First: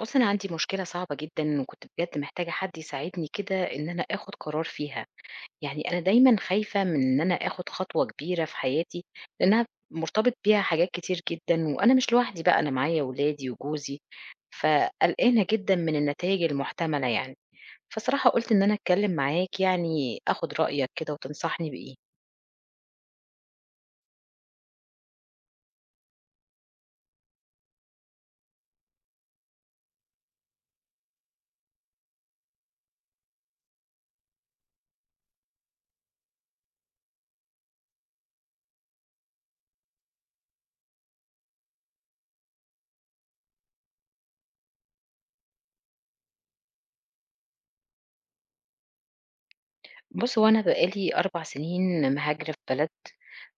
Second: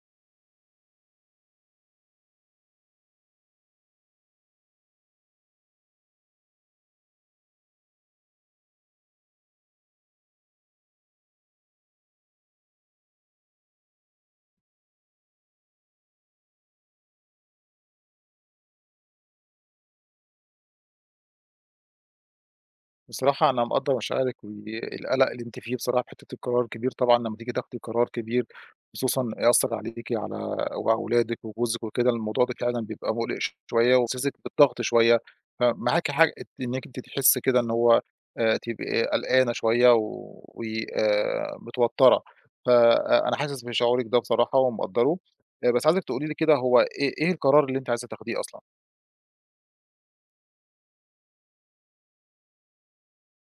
بُص، أنا عندي مشكلة صعبة جدًا وكنت بجد محتاجة حد يساعدني كده إن أنا آخُد قرار فيها، يعني أنا دايمًا خايفة من إن أنا آخُد خطوة كبيرة في حياتي، لإنها مرتبط بيها حاجات كتير جدًا وأنا مش لوحدي بقى، أنا معايا ولادي وجوزي، فقلقانة جدًا من النتايج المحتملة يعني. فصراحة قُلت إن أنا أتكلّم معاك يعني آخُد رأيك كده وتنصحني بإيه. بصراحة أنا مقدّر مشاعرِك والقلق اللي أنتِ فيه بصراحة في حتّة القرار كبير طبعًا لمّا تيجي تاخدي قرار كبير، خصوصًا يأثّر عليكِ وعلى ولادِك وجوزِك وكده، الموضوع ده فعلًا بيبقى مُقلق شوية وإحساسِك بالضغط شوية، فمعاكِ حق إنِّك أنتِ تحسّي كده إن هو تبقي قلقانة شوية و متوتّرة، فأنا حاسس بشعورِك ده بصراحة ومقدّره. بس عايزِك تقولي لي كده هو إيه القرار اللي أنتِ عايزة تاخديه أصلًا؟ بُص، هو أنا بقى لي 4 سنين مهاجرة في بلد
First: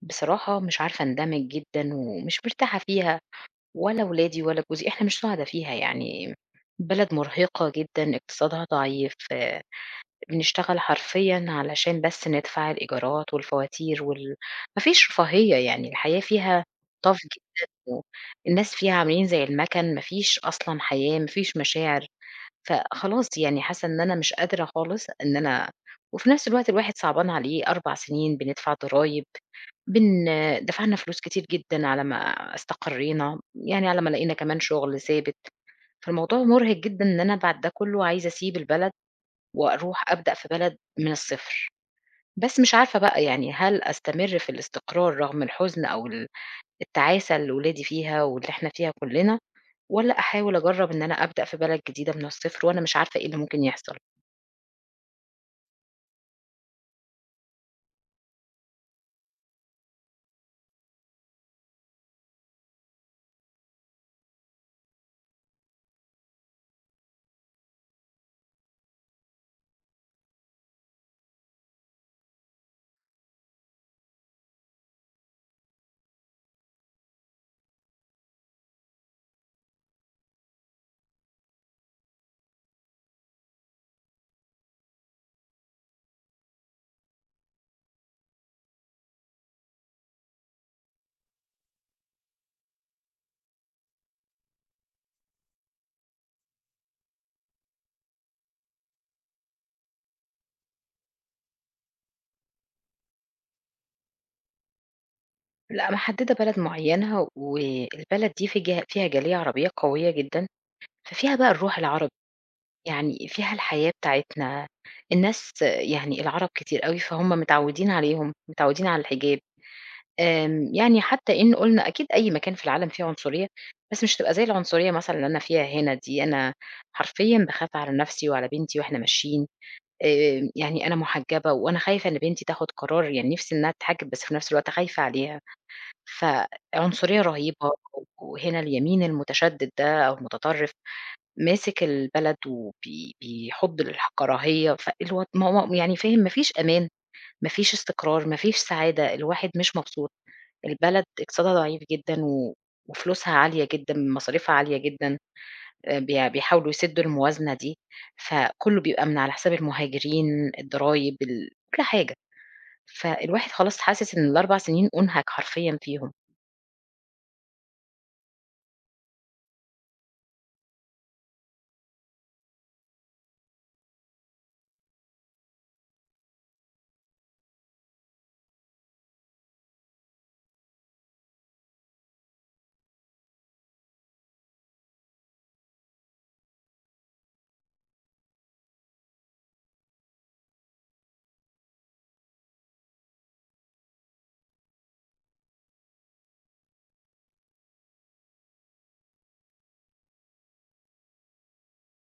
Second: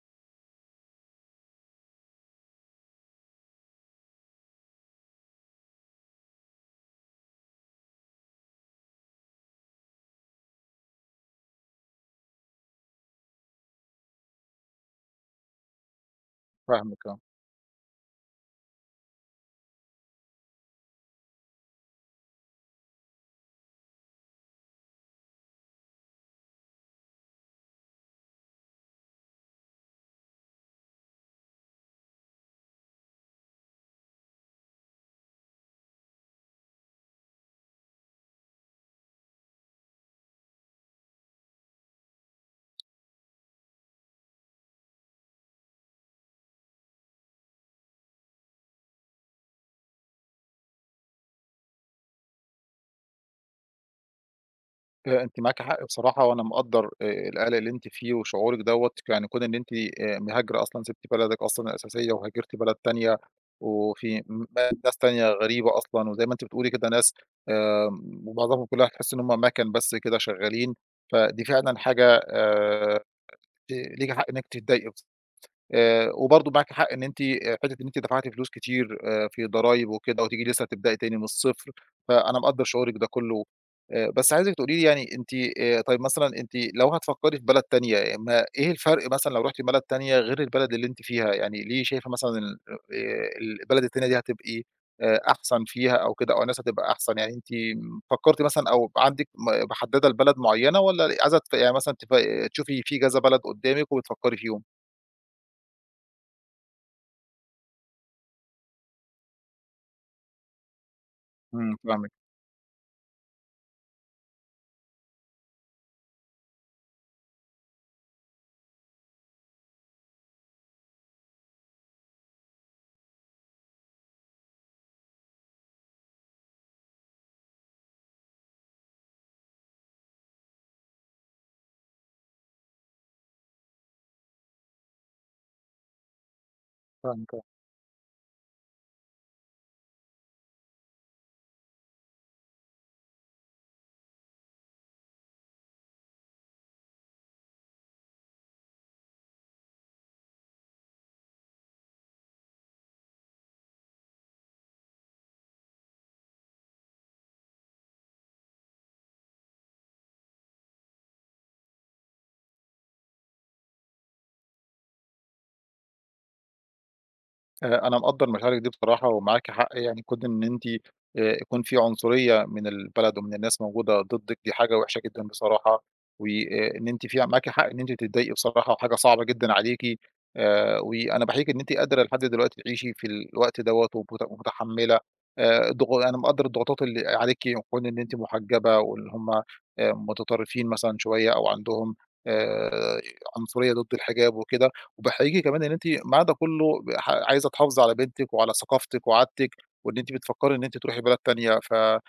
بصراحة مش عارفة أندمج جدًا ومش مرتاحة فيها، ولا ولادي ولا جوزي، إحنا مش سُعدا فيها يعني، بلد مرهقة جدًا، اقتصادها ضعيف، آه، بنشتغل حرفيًا علشان بس ندفع الإيجارات والفواتير ما فيش رفاهية يعني، الحياة فيها فاهمِك، tough آه. جدًا، والناس فيها عاملين زي المَكَن، ما فيش أصلًا حياة، ما فيش مشاعر، فخلاص يعني حاسة إن أنا مش قادرة خالص إن أنا وفي نفس الوقت الواحد صعبان عليه 4 سنين بندفع ضرايب. بن دفعنا فلوس كتير جدًا على ما استقرينا، يعني على ما لقينا كمان شغل ثابت، فالموضوع مُرهق جدًا إن أنا بعد ده كلّه عايزة أسيب البلد وأروح أبدأ في بلد من الصفر، بس مش عارفة بقى يعني هل أستمر في الاستقرار رغم الحزن أو التعاسة اللي ولادي فيها واللي إحنا فيها كلّنا، والّا أحاول أجرّب إن أنا أبدأ في بلد جديدة من الصفر وأنا مش عارفة إيه اللي ممكن يحصل؟ أنتِ معاكِ حق بصراحة، وأنا مقدّر، القلق اللي أنتِ فيه وشعورِك دوّة، يعني كون إن أنتِ مهاجرة أصلًا، سِبتِ بلدِك أصلًا الأساسية وهاجرتِ بلد تانية، وفي ناس تانية غريبة أصلًا، وزي ما أنتِ بتقولي كده ناس، ومعظمهم كلها تحسّي إن هُم مَكَن بس كده شغالين، فدي فعلًا حاجة، ت ليكِ حق إنِّك تتضايقي. بص وبرضه معاكِ حق إن أنتِ، حتّة إن أنتِ دفعتِ فلوس كتير في ضرايب وكده، وتيجي لسّه تبدئي تاني من الصفر، فأنا مقدّر شعورِك ده كُلّه. بس عايزِك تقولي لي، يعني أنتِ، طيب مثلًا أنتِ لو هتفكّري في بلد تانية، ما إيه الفرق مثلًا لو رُحتِ بلد تانية غير البلد اللي أنتِ فيها؟ يعني ليه شايفة مثلًا ال البلد التانية دي هتبقي أحسن فيها أو كده، أو الناس هتبقى أحسن؟ يعني أنتِ فكّرتِ مثلًا، أو عندِك محدّدة لبلد معيّنة، والّا عايزة يعني مثلًا تف آه، تشوفي في كذا بلد قدّامِك وبتفكّري فيهم؟ لأ محددة بلد معيّنة والبلد دي في جه فيها جالية عربية قوية جدًا، ففيها بقى إمم، الروح العربي فاهمِك. يعني فيها الحياة بتاعتنا، الناس يعني العرب كتير أوي، فهُم متعوّدين عليهم، متعوّدين على الحجاب، يعني حتى إن قُلنا أكيد أي مكان في العالم فيه عنصرية، بس مش هتبقى زي العنصرية مثلًا اللي أنا فيها هنا دي، أنا حرفيًا باخاف على نَفْسي وعلى بنتي وإحنا ماشيين، يعني أنا محجبة وأنا خايفة إن بنتي تاخُد قرار، يعني نِفْسي إنها تتحجب بس في نَفْس الوقت خايفة عليها، فعنصرية فاهمِك، آه. رهيبة، وهنا اليمين المتشدد ده أو المتطرف. ماسك البلد بيحُض الكراهية، ما هو يعني فاهم ما فيش أمان، ما فيش استقرار، ما فيش سعادة، الواحد مش مبسوط، البلد اقتصادها ضعيف جدًا وفلوسها عالية جدًا، مصاريفها عالية جدًا، بي بيحاولوا يسدّوا الموازنة دي، فكلّه بيبقى من على حساب المهاجرين، الضرايب، كل حاجة، فالواحد خلاص حاسس إن ال4 سنين أُنهك حرفيًا فيهم. أنا مقدّر مشاعرِك دي بصراحة، ومعاكِ حق. يعني كون إن أنتِ، يكون في عنصرية من البلد ومن الناس موجودة ضدِّك، دي حاجة وِحشة جدًا بصراحة، وإن أنتِ فيها معاكِ حق إن أنتِ تتضايقي بصراحة، وحاجة صعبة جدًا عليكِ. وأنا باحييكِ إن أنتِ قادرة لحد دلوقتي تعيشي في الوقت دوّة، ومتحمّلة. ضغ أنا مقدّر الضغوطات اللي عليكِ، وكون إن أنتِ محجّبة واللي هم، متطرفين مثلًا شوية أو عندهم، آآ عنصرية ضد الحجاب وكده، وباحييكِ كمان إن أنتِ مع ده كله عايزة تحافظي على بنتِك وعلى ثقافتِك وعادتِك، وإن أنتِ بتفكّري إن أنتِ تروحي بلد تانية، ف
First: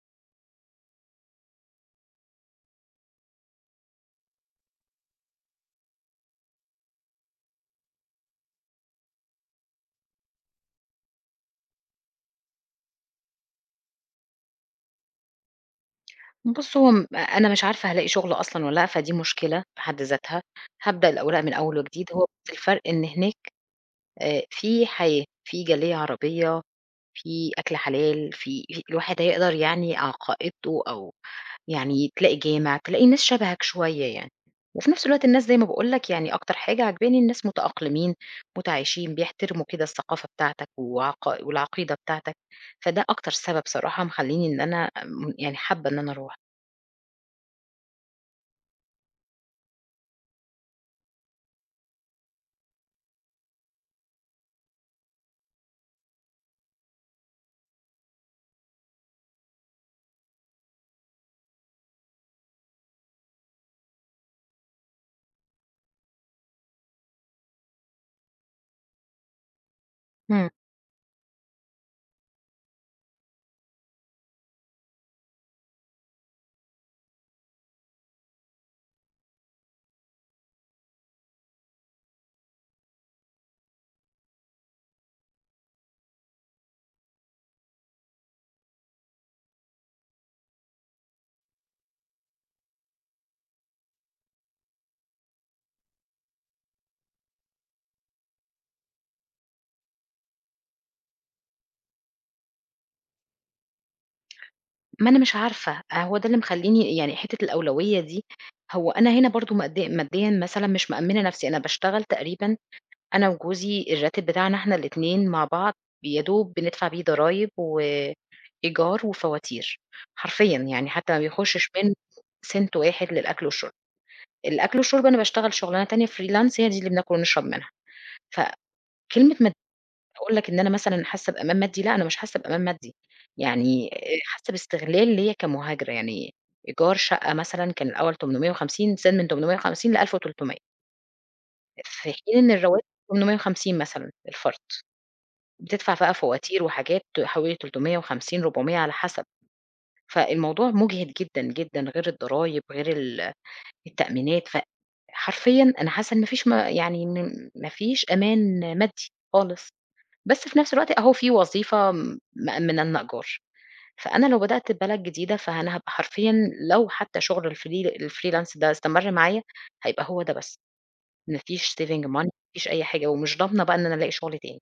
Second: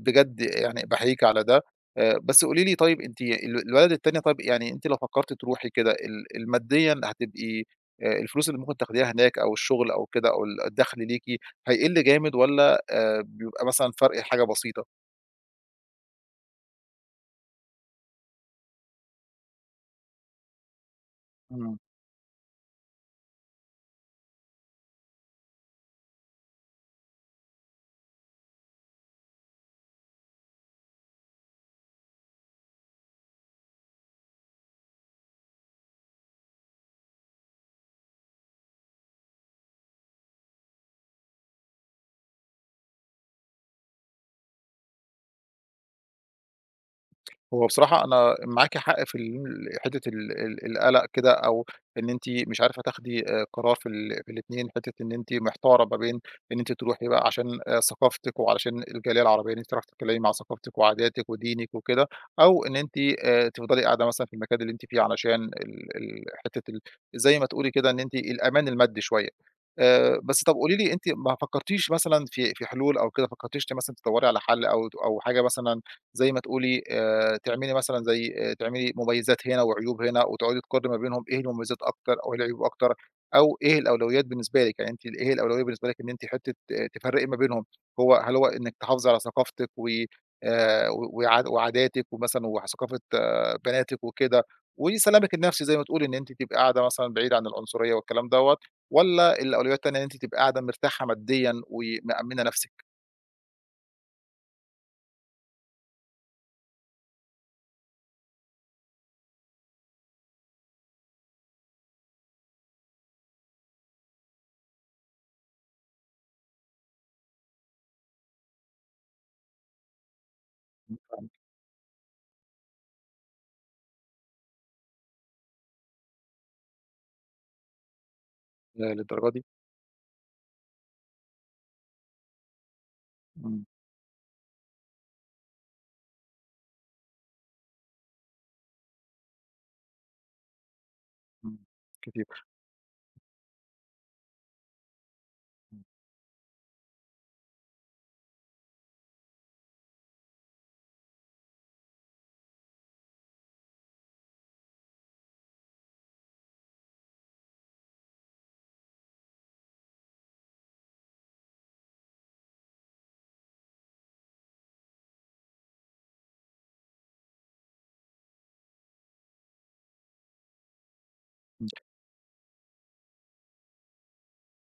بجد يعني باحييكِ على ده. بس قولي لي، طيب أنتِ البلد التانية، طيب يعني أنتِ لو فكّرتِ تروحي كده، ال ال ماديًا هتبقي، الفلوس اللي ممكن تاخديها هناك، أو الشغل أو كده، أو الدخْل ليكِ هيقِل جامد، والّا بيبقى مثلًا فرْق حاجة بسيطة؟ بُص، هو م أنا مش عارفة هالاقي شغل أصلًا والّا لأ، فدي مشكلة في حد ذاتها، هابدأ الأوراق من إمم. أول وجديد، هو بس الفرق إن هناك في حياة، في جالية عربية، في أكل حلال، في الواحد هيقدر يعني عقائدته أو يعني تلاقي جامع، تلاقي ناس شبهك شوية يعني، وفي نفس الوقت الناس زي ما باقول لك يعني أكتر حاجة عاجباني الناس متأقلمين، متعايشين، بيحترموا كده الثقافة بتاعتك والعقيدة بتاعتك، فده أكتر سبب صراحة مخلّيني إن أنا يعني حابة إن أنا أروح. هو بصراحة أنا معاكِ حق في حتّة ال ال القلق كده، أو إن أنتِ مش عارفة تاخدي قرار في في الاتنين، حتّة إن أنتِ محتارة ما بين إن أنتِ تروحي بقى عشان ثقافتِك، وعلشان الجالية العربية، إن أنتِ تعرفي تتكلّمي مع ثقافتِك وعاداتِك ودينِك وكده، أو إن أنتِ، تفضلي قاعدة مثلًا في المكان اللي أنتِ فيه، علشان ال ال حتّة زي ما تقولي كده إن أنتِ الأمان المادي شوية. بس إمم. طَب قولي لي، أنتِ ما فكّرتيش مثلًا في حلول أو كده؟ فكّرتيش مثلًا تدوّري على حَل، أو أو حاجة مثلًا زي ما تقولي، تعملي مثلًا زي تعملي مميزات هنا وعيوب هنا، وتقعدي تقارني ما بينهم، إيه المميزات أكتر أو إيه العيوب أكتر؟ أو إيه الأولويات بالنسبة لِك؟ يعني أنتِ إيه الأولوية بالنسبة لِك، إن أنتِ حتّة، تفرّقي ما بينهم؟ هل هو إنِّك تحافظي على ثقافتِك و و وع وعاداتِك، ومثلًا وثقافة، بناتِك وكده، وسلامِك النفسي، زي ما تقولي إن أنتِ تبقي قاعدة مثلًا بعيدة عن العنصرية والكلام دوّة، والّا الأولوية التانية إن أنتِ تبقي قاعدة مرتاحة ماديًا ومأمّنة نفسِك ما أنا مش عارفة، آه، هو ده اللي مخلّيني يعني حتّة الأولوية دي، هو أنا هنا برضه ماديًا مثلًا مش مأمّنة نَفْسي، أنا باشتغل تقريبًا أنا وجوزي الراتب بتاعنا إحنا الاتنين مع بعض يا دوب بندفع بيه ضرايب وإيجار وفواتير، حرفيًا يعني حتّى ما بيخشش منه سِنْت واحد للأكل والشُرب، الأكل والشُرب أنا باشتغل شُغلانة تانية freelance هي دي اللي بناكل ونشرب منها، للدرجة دي؟ فكلمة أقول لك إن أنا مثلًا حاسة بأمان مادي، لأ أنا مش حاسة بأمان مادي، إمم، يعني حاسة باستغلال ليّا كمهاجرة، يعني إيجار شقة مثلًا كان الأول 850 زاد من 850 ل1300 إمم، في حين كتير. إن الرواتب 850 مثلًا الفرد، بتدفع بقى فواتير وحاجات حوالي 350، 400 على حسب، فالموضوع مُجهِد جدًا، جدًا، غير الضرايب، غير التأمينات، فحرفيًا أنا حاسة إن مفيش ما فيش م يعني م ما فيش أمان مادي خالص. بس في نفس الوقت أهو في وظيفة مأمّنة لنا إيجار، فأنا لو بدأت ببلد جديدة فأنا هابقى حرفيًا لو حتى شغل الfreelance ده استمر معايا، هيبقى هو ده بس، ما إمم. فيش saving money ما فيش أي حاجة، ومش ضامنة بقى إن أنا ألاقي شغل تاني،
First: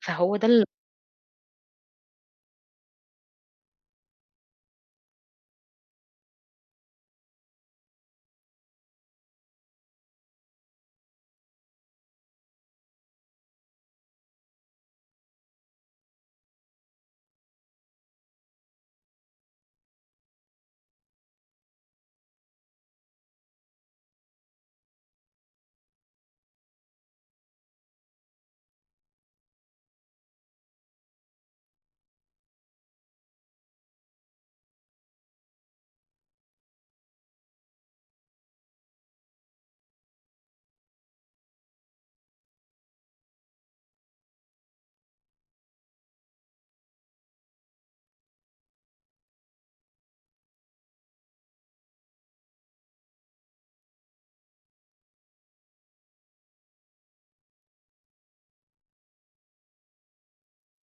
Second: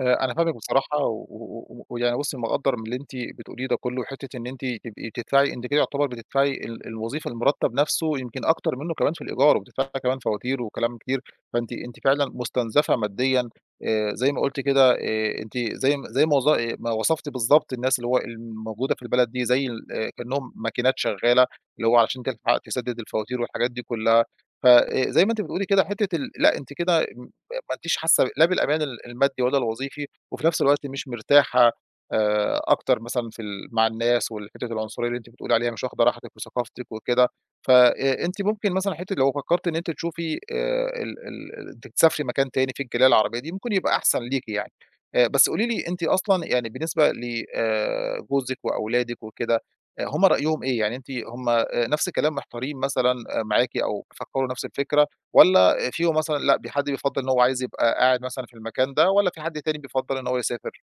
أنا فهو ده فاهمِك ال بصراحة، ويعني بُصّي، مقدّر من اللي أنتِ بتقوليه ده كُلّه. وحتّة إن أنتِ تبقي بتدفعي أنتِ كده، يعتبر بتدفعي الوظيفة، المرتّب نَفْسه يمكن أكتر منّه كمان في الإيجار، وبتدفعي كمان فواتير وكلام كتير. فأنتِ فعلًا مُستنزفة ماديًا، زي ما قُلتِ كده. أنتِ زي ما زي ما وظ آه، ما وصفتِ بالضبط الناس اللي هو الموجودة في البلد دي، زي ال آه، كإنّهم ماكينات شغّالة، اللي هو علشان تلحق تسدّد الفواتير والحاجات دي كُلّها. ف زي ما أنتِ بتقولي كده، حتّة لأ، أنتِ كده ما أنتيش حاسة لا بالأمان المادي ولا الوظيفي، وفي نفس الوقت مش مرتاحة، أكتر مثلًا في مع الناس، والحتة العنصرية اللي أنتِ بتقولي عليها مش واخدة راحتِك وثقافتِك وكده. ف أنتِ ممكن مثلًا حتة لو فكرتِ إن أنتِ تشوفي، ال ال أنتِ تسافري مكان تاني فيه الجالية العربية دي، ممكن يبقى أحسن ليكِ يعني. بس قولي لي أنتِ أصلًا، يعني بالنسبة ل جوزِك وأولادِك وكده، هم رأيهم إيه؟ يعني هم نفس الكلام، محتارين مثلًا معاكِ؟ أو بيفكروا نفس الفكرة، والّا فيهم مثلًا لأ، حد بيفضّل إن هو عايز يبقى قاعد مثلًا في المكان ده، والّا في حد تاني بيفضّل إن هو يسافر؟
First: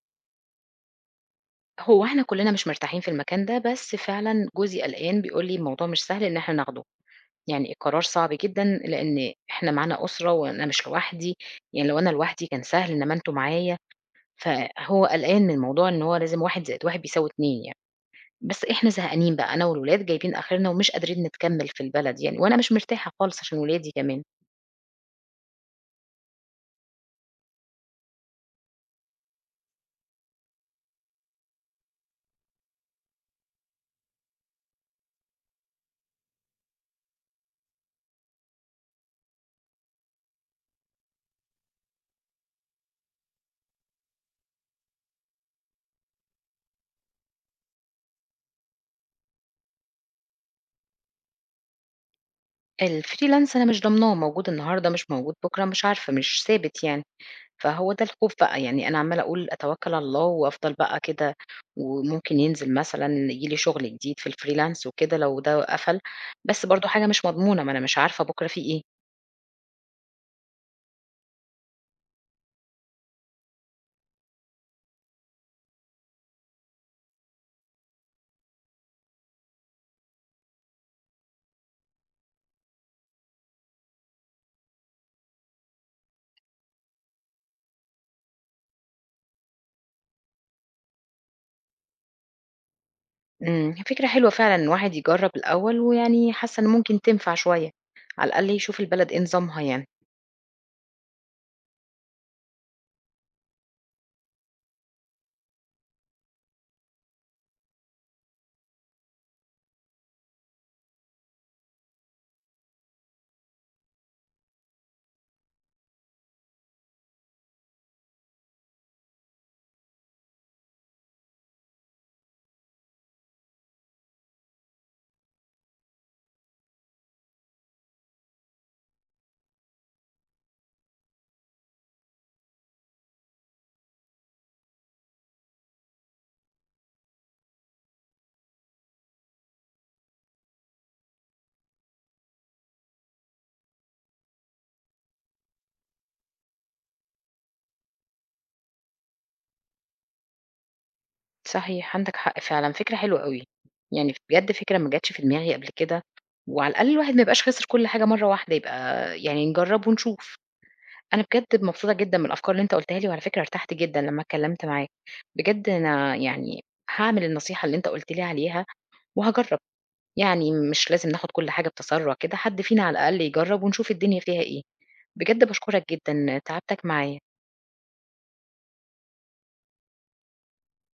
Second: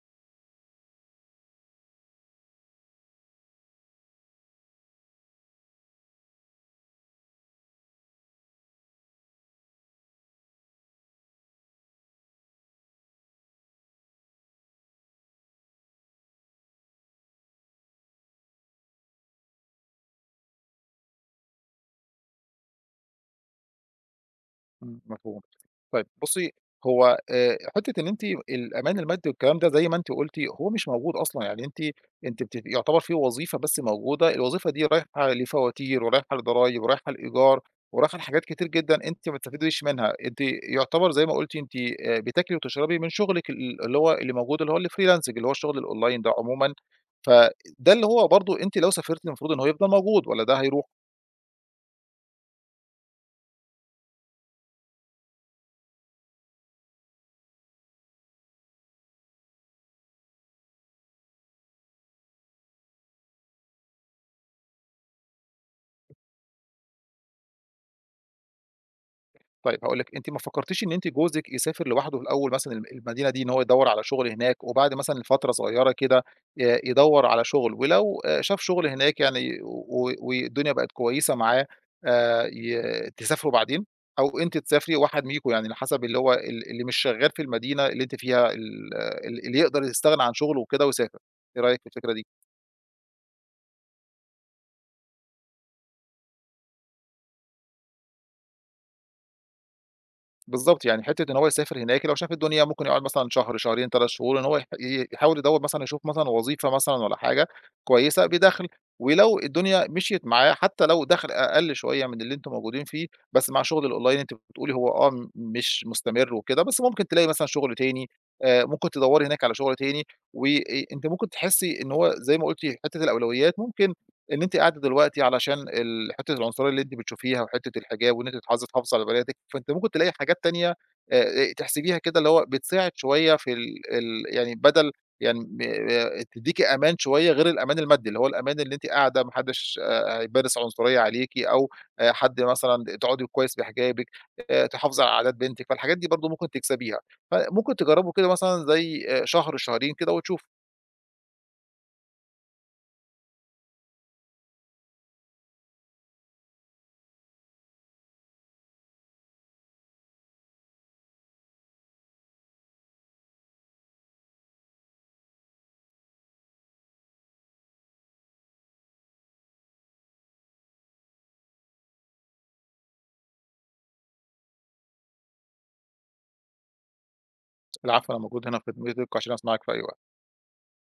هو إحنا كلّنا مش مرتاحين في المكان ده، بس فعلًا جوزي قلقان بيقول لي: "الموضوع مش سهل إن إحنا ناخده، يعني القرار صعب جدًا لإن إحنا معانا أسرة وأنا مش لوحدي، يعني لو أنا لوحدي كان سهل إنّما أنتم معايا." فهو قلقان من موضوع إن هو لازم 1+1 بيساوي 2 يعني، بس إحنا زهقانين بقى أنا والولاد جايبين آخرنا ومش قادرين نتكمّل في البلد يعني، وأنا مش مرتاحة خالص عشان ولادي كمان. إمم، مفهوم. طيب بُصّي، هو حتّة إن أنتِ الأمان المادي والكلام ده زي ما أنتِ قُلتِ هو مش موجود أصلًا. يعني أنتِ أنتِ بت يعتبر في وظيفة بس موجودة، الوظيفة دي رايحة لفواتير ورايحة لضرايب ورايحة لإيجار ورايحة لحاجات كتير جدًا أنتِ ما بتستفيديش منها. أنتِ يعتبر زي ما قُلتِ أنتِ بتاكلي وتشربي من شغلِك، اللي هو اللي موجود، اللي هو الfreelancing، اللي هو الشغل الأونلاين ده عمومًا. فده اللي هو برضه أنتِ لو سافرتِ المفروض إن هو يفضل موجود، والّا ده هيروح؟ الfreelance أنا مش ضامناه موجود النهارده، مش موجود بُكرة، مش عارفة، مش ثابت يعني، فهو ده الخوف بقى، يعني أنا عمّالة أقول أتوكّل على الله وأفضل بقى كده وممكن ينزل مثلًا ييجي لي شُغل جديد في الfreelance وكده لو ده قفل، بس برضه حاجة مش مضمونة، ما أنا مش عارفة بُكرة في إيه. طيب هاقول لِك، أنتِ ما فكّرتيش إن أنتِ جوزِك يسافر لوحده في الأول مثلًا المدينة دي، إن هو يدوّر على شغل هناك، وبعد مثلًا لفترة صغيّرة كده يدوّر على شغل، ولو شاف شغل هناك يعني، والدنيا بقت كويسة معاه، ي تسافروا بعدين؟ أو أنتِ تسافري وواحد منكم، يعني على حسب اللي هو اللي مش شغّال في المدينة اللي أنتِ فيها، ال ال اللي يقدر يستغنى عن شغله وكده ويسافر. إيه رأيك في الفكرة دي؟ إمم، فكرة حلوة فعلًا إن الواحد يجرّب الأول، ويعني حاسة إن ممكن تنفع شوية، على الأقل يشوف البلد إيه نظامها يعني، بالضبط، يعني حتّة إن هو يسافر هناك، لو شاف الدنيا ممكن يقعد مثلًا شهر، شهرين، 3 شهور، إن هو يح ي يحاول يدوّر مثلًا يشوف مثلًا وظيفة مثلًا، والّا حاجة كويسة بدخْل. ولو الدنيا مشيت معاه حتى لو دخْل أقل شوية من اللي أنتم موجودين فيه، بس مع شغل الأونلاين أنتِ بتقولي هو آه م مش مستمر وكده، بس ممكن تلاقي مثلًا شغل تاني. ممكن تدوّري هناك على شغل تاني. وأ أنتِ ممكن تحسّي إن هو زي ما قُلتِ، حتّة الأولويات ممكن، إن أنتِ قاعدة دلوقتي علشان حتّة العنصرية اللي أنتِ بتشوفيها وحتّة الحجاب، وإن أنتِ عايزة تحافظي على بناتِك. فأنتِ ممكن تلاقي حاجات تانية تحسبيها كده اللي هو بتساعد شوية في ال ال يعني بدل يعني م تدّيكِ أمان شوية غير الأمان المادي، اللي هو الأمان اللي أنتِ قاعدة ما حدّش هيمارس عنصرية عليكِ، أو حد مثلًا تقعدي كويس بحجابِك، تحافظي على عادات بنتِك، فالحاجات دي برضه ممكن تكسبيها. فممكن تجرّبوا كده مثلًا زي شهر شهرين كده وتشوفوا. صحيح عندك حق فعلًا، فكرة حلوة أوي، يعني بجد فكرة ما جاتش في دماغي قبل كده، وعلى الأقل الواحد ما يبقاش خسر كل حاجة مرّة واحدة، يبقى يعني نجرّب ونشوف. أنا بجد مبسوطة جدًا من الأفكار اللي أنت قُلتها لي، وعلى فكرة ارتحت جدًا لمّا اتكلمت معاك، بجد أنا يعني هاعمل النصيحة اللي أنت قُلت لي عليها وهاجرّب. يعني مش لازم ناخد كل حاجة بتسرّع كده، حد فينا على الأقل يجرّب ونشوف الدنيا فيها إيه. بجد باشكرك جدًا، تعبتك معايا. العفو، أنا موجود هنا في خدمتِك عشان أسمعِك في أي وقت.